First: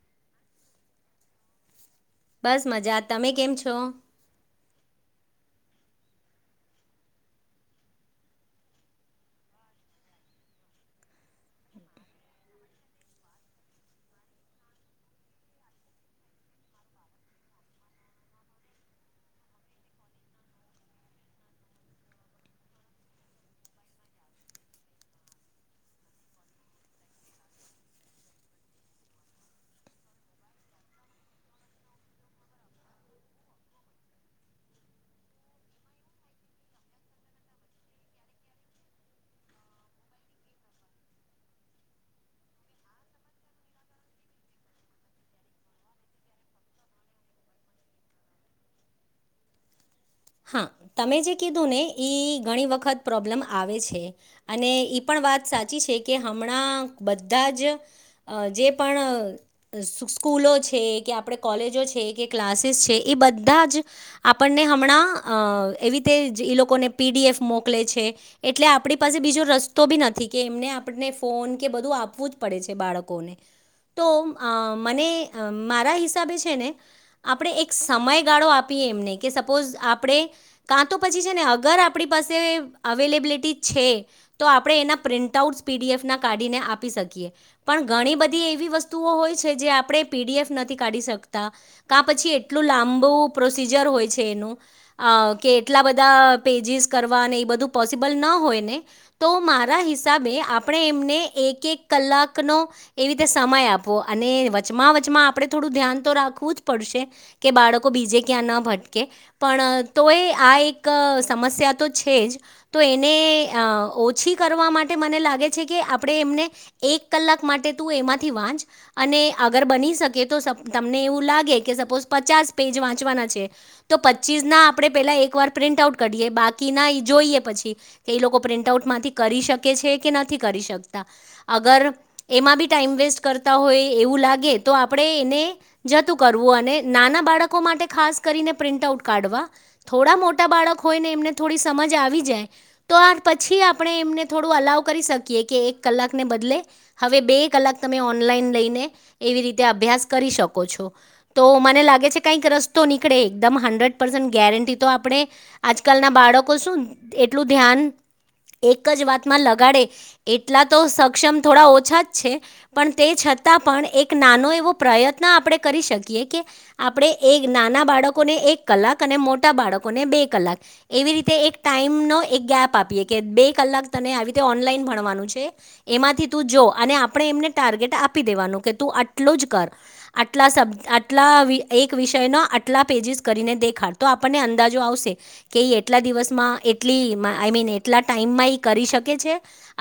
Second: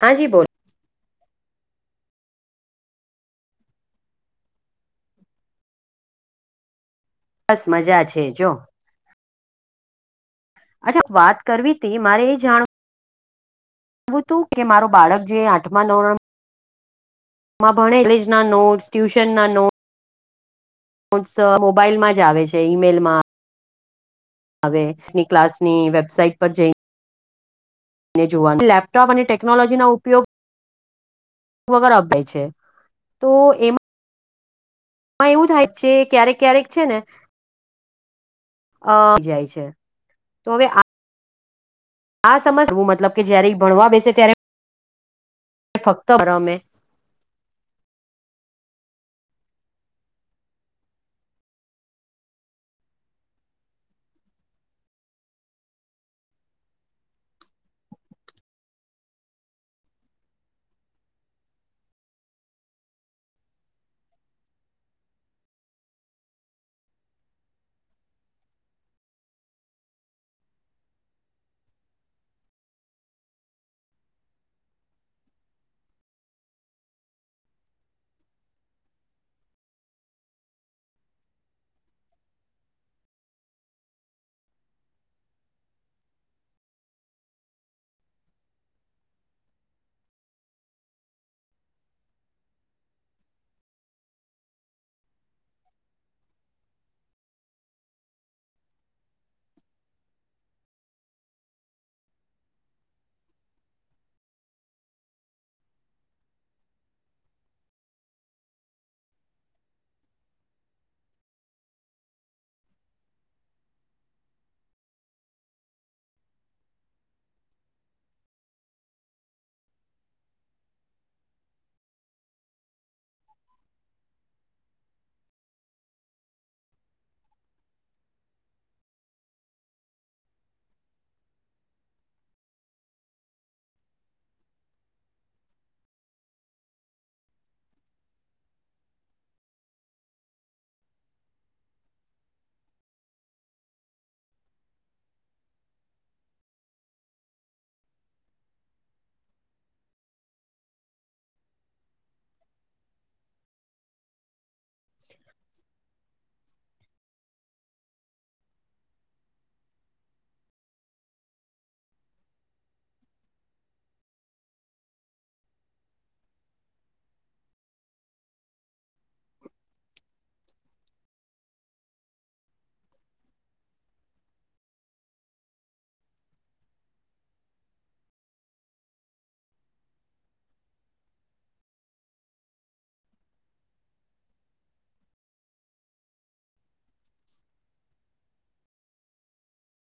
હા જી બોલો બસ મજા તમે કેમ છો? બસ મજા છે જો અચ્છા વાત કરવી તે મારે એ જાણવું વું હતું કે મારું બાળક જે આઠમા નોવ માં માં ભણે કોલેજના નોટસ ટ્યુશન ના નોટ નોટસ મોબાઈલમાં જ આવે છે ઈમેલમાં આવે એ ક્લાસની વેબસાઇટ પર જઈ ને જોવાનું લેપટોપ અને ટેકનોલોજીનો ઉપયોગ વગર અભાય છે તો એમાં હ એવું થાય છે ક્યારેક ક્યારેક છે ને અ જાય છે તો હવે આ આ સમસ તું મતલબ કે જ્યારે ઈ ભણવા બેસે ત્યારે ફક્ત [unintelligible] હા તમે જે કીધું ને એ ઘણી વખત પ્રોબ્લેમ આવે છે અને ઈ પણ વાત સાચી છે કે હમણાં બધા જ જે પણ સુ સ્કૂલો છે કે આપણે કોલેજો છે કે ક્લાસીસ છે એ બધા જ આપણને હમણાં અ એવી રીતે ઈ લોકોને પીડીએફ મોકલે છે એટલે આપણી પાસે બીજો રસ્તો બી નથી એમને આપને ફોન કે બધું આપવું જ પડે છે બાળકોને તો મને મારા હિસાબે છે ને આપણે એક સમયગાળો આપીએ એમને કે સપોઝ આપ કા તો પછી છે ને અગર આપણી પાસે અવેલેબિલિટી છે તો આપણે એના પ્રિન્ટ આઉટ પીડીએફ ના કાઢીને આપી શકીએ પણ ઘણી બધી એવી વસ્તુઓ હોય છે જે આપણે પીડીએફ નથી કાઢી શકતા પછી એટલું લાંબુ પ્રોસીજર હોય છે એનું અ કે એટલા બધા પેજીિસ કરવા એ બધું પોસિબલ ન હોય ને તો મારા હિસા હસાબે આપણે એમને એક એક કલાકનોો એ રીતે સમય આપવો અને વચમાં કમાં આપણે થોડું ધ્યાન તો રાખવું જ પડશે કે બાળકો બીજે ક્યાં ન ભટકે પણ તો એ આ એક સમસ્યા તો છે જ તો એને ઓછી કરવા માટે મ લાગે છે કે આપણે એમને એક કલાક માટે તું એમાંથી વાંચ અને અગર બની તો તમને એવું લાગે કે સપોઝ પચાસ પેજ વાંચવાના છે તો પચીસ ના આપ આપણે પેલા એકવાર પ્રિન્ટ આઉટ કરીએ બાકીના એ જોઈએ પછી કે એ લોકો પ્રિન્ટ આઉટમાંથી કરી શકે છે કે નથી કરી શક અર એમાં બી ટાઈમ વેસ્ટ કરતા હોય એવું લાગે આપણે એને જતું કરવું અને નાના બાળકો માટે ખાસ કરીને પ્રિન્ટ આઉટ કાઢવા થોડા મોટા બાળક હોય ને એમને થોડી સમજ આવી જાય તો આ પછી આપણે એમને થોડું અલાવ કરી શકીએ કે એક કલાકને બદલે હવે બે કલાક તમે ઓનલાઈન લઈને એવી રીતે આપ અભ્યાસ કરી શકો છો તો મને લાગે છે કઈક રસ્તો નીકળે એકદમ હંડ્રેડ પસ ગે તો આપણે આજકાલ ના બાળકો શું એટલું ધ્યાન એક જ વાતમાં લગાડે એટલા તો સક્ષમ થોડા ઓછા જ છે પણ તે છ તા પણ એક નાનો એવો પ્રયત્ન આપણે કરી શકીએ કે આપણે એ નાના બાળકોને એક કલાક અને મોટ બાળકોને બે કલાક એવી રીતે એક ટાઈમ નો એક ગેપ આપીએ કે બે કલાક તને આવી ઓનલા ભણવાનું છે એમાંથી તું જો અને આપણે એમને ટાર્ગેટ આપી દેવાનું કે તું આટલો જ કર આટલા આટલા એક વિષયનો આટલા પેજિસ કરીને દેખાડતો તો આપણને અંદાજો આવશે કે એટલા દિવસમાં એટ આઈ મીન એટલા ટાઈમ માં એ કરી શ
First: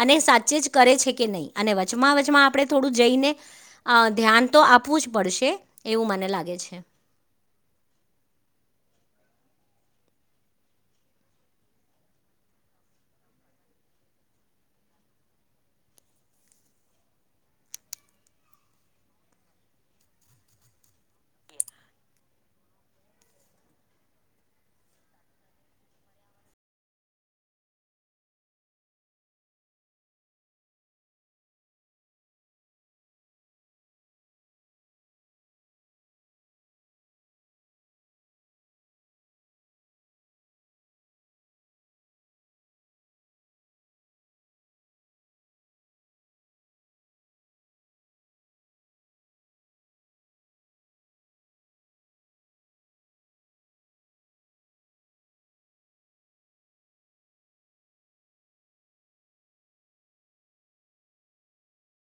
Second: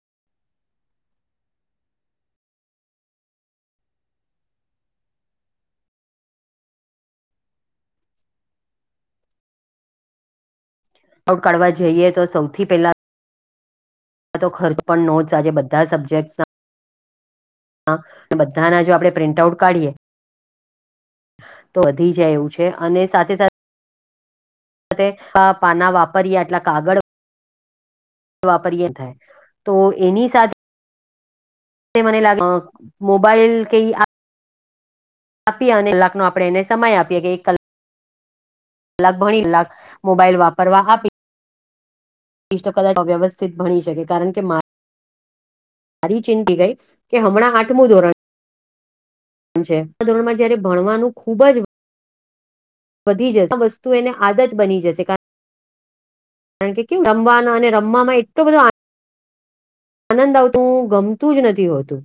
અને સાચે જ કરે છે કે નહી અને વચમાં વચમાં આપણે થોડું જઈને ધ્યાન તો આપવું જ પડશે એવું મને લાગે છે [inaudible] આઉટ કાઢવા જઈએ તો સૌથી પહેલા અં તો ખર્ચ પણ નોટ્સ આજે બધા સબ્જેક્ટ્સ હા બધાના જો આપડણે પ્રિન્ટ આઉટ કાઢીએ તો વધી જાય એવું છે અને સાથે સાથે પાના વાપર્યા એટલા કાગળ વાપરીએ થાય તો એની સાથે તે મને લાગે મોબાઈલ કઈ આ આપીએ અને લાખનો આપણે એને સમય આપીએ કે એક કલાક લાખ ભણી લાખ મોબાાઈલ વાપરવા આપી કિષ્ટ કદાચ અવ્યવસ્થિત ભણી શકે કારણ કે મા સારી ચિંંતી ગઈ કે હમણાં આઠમું ધોરણ છે આ ધોરણમાં જયારે ભણવાનું ખુબ જ વધી જશે આ વસ્તુ એને આદત બની જશે કારણ કારણ કે કેુ રમવાનો અને રમવામાં એટલો બધો આનંદ આવતોું હું ગમતું જ નથી હોતું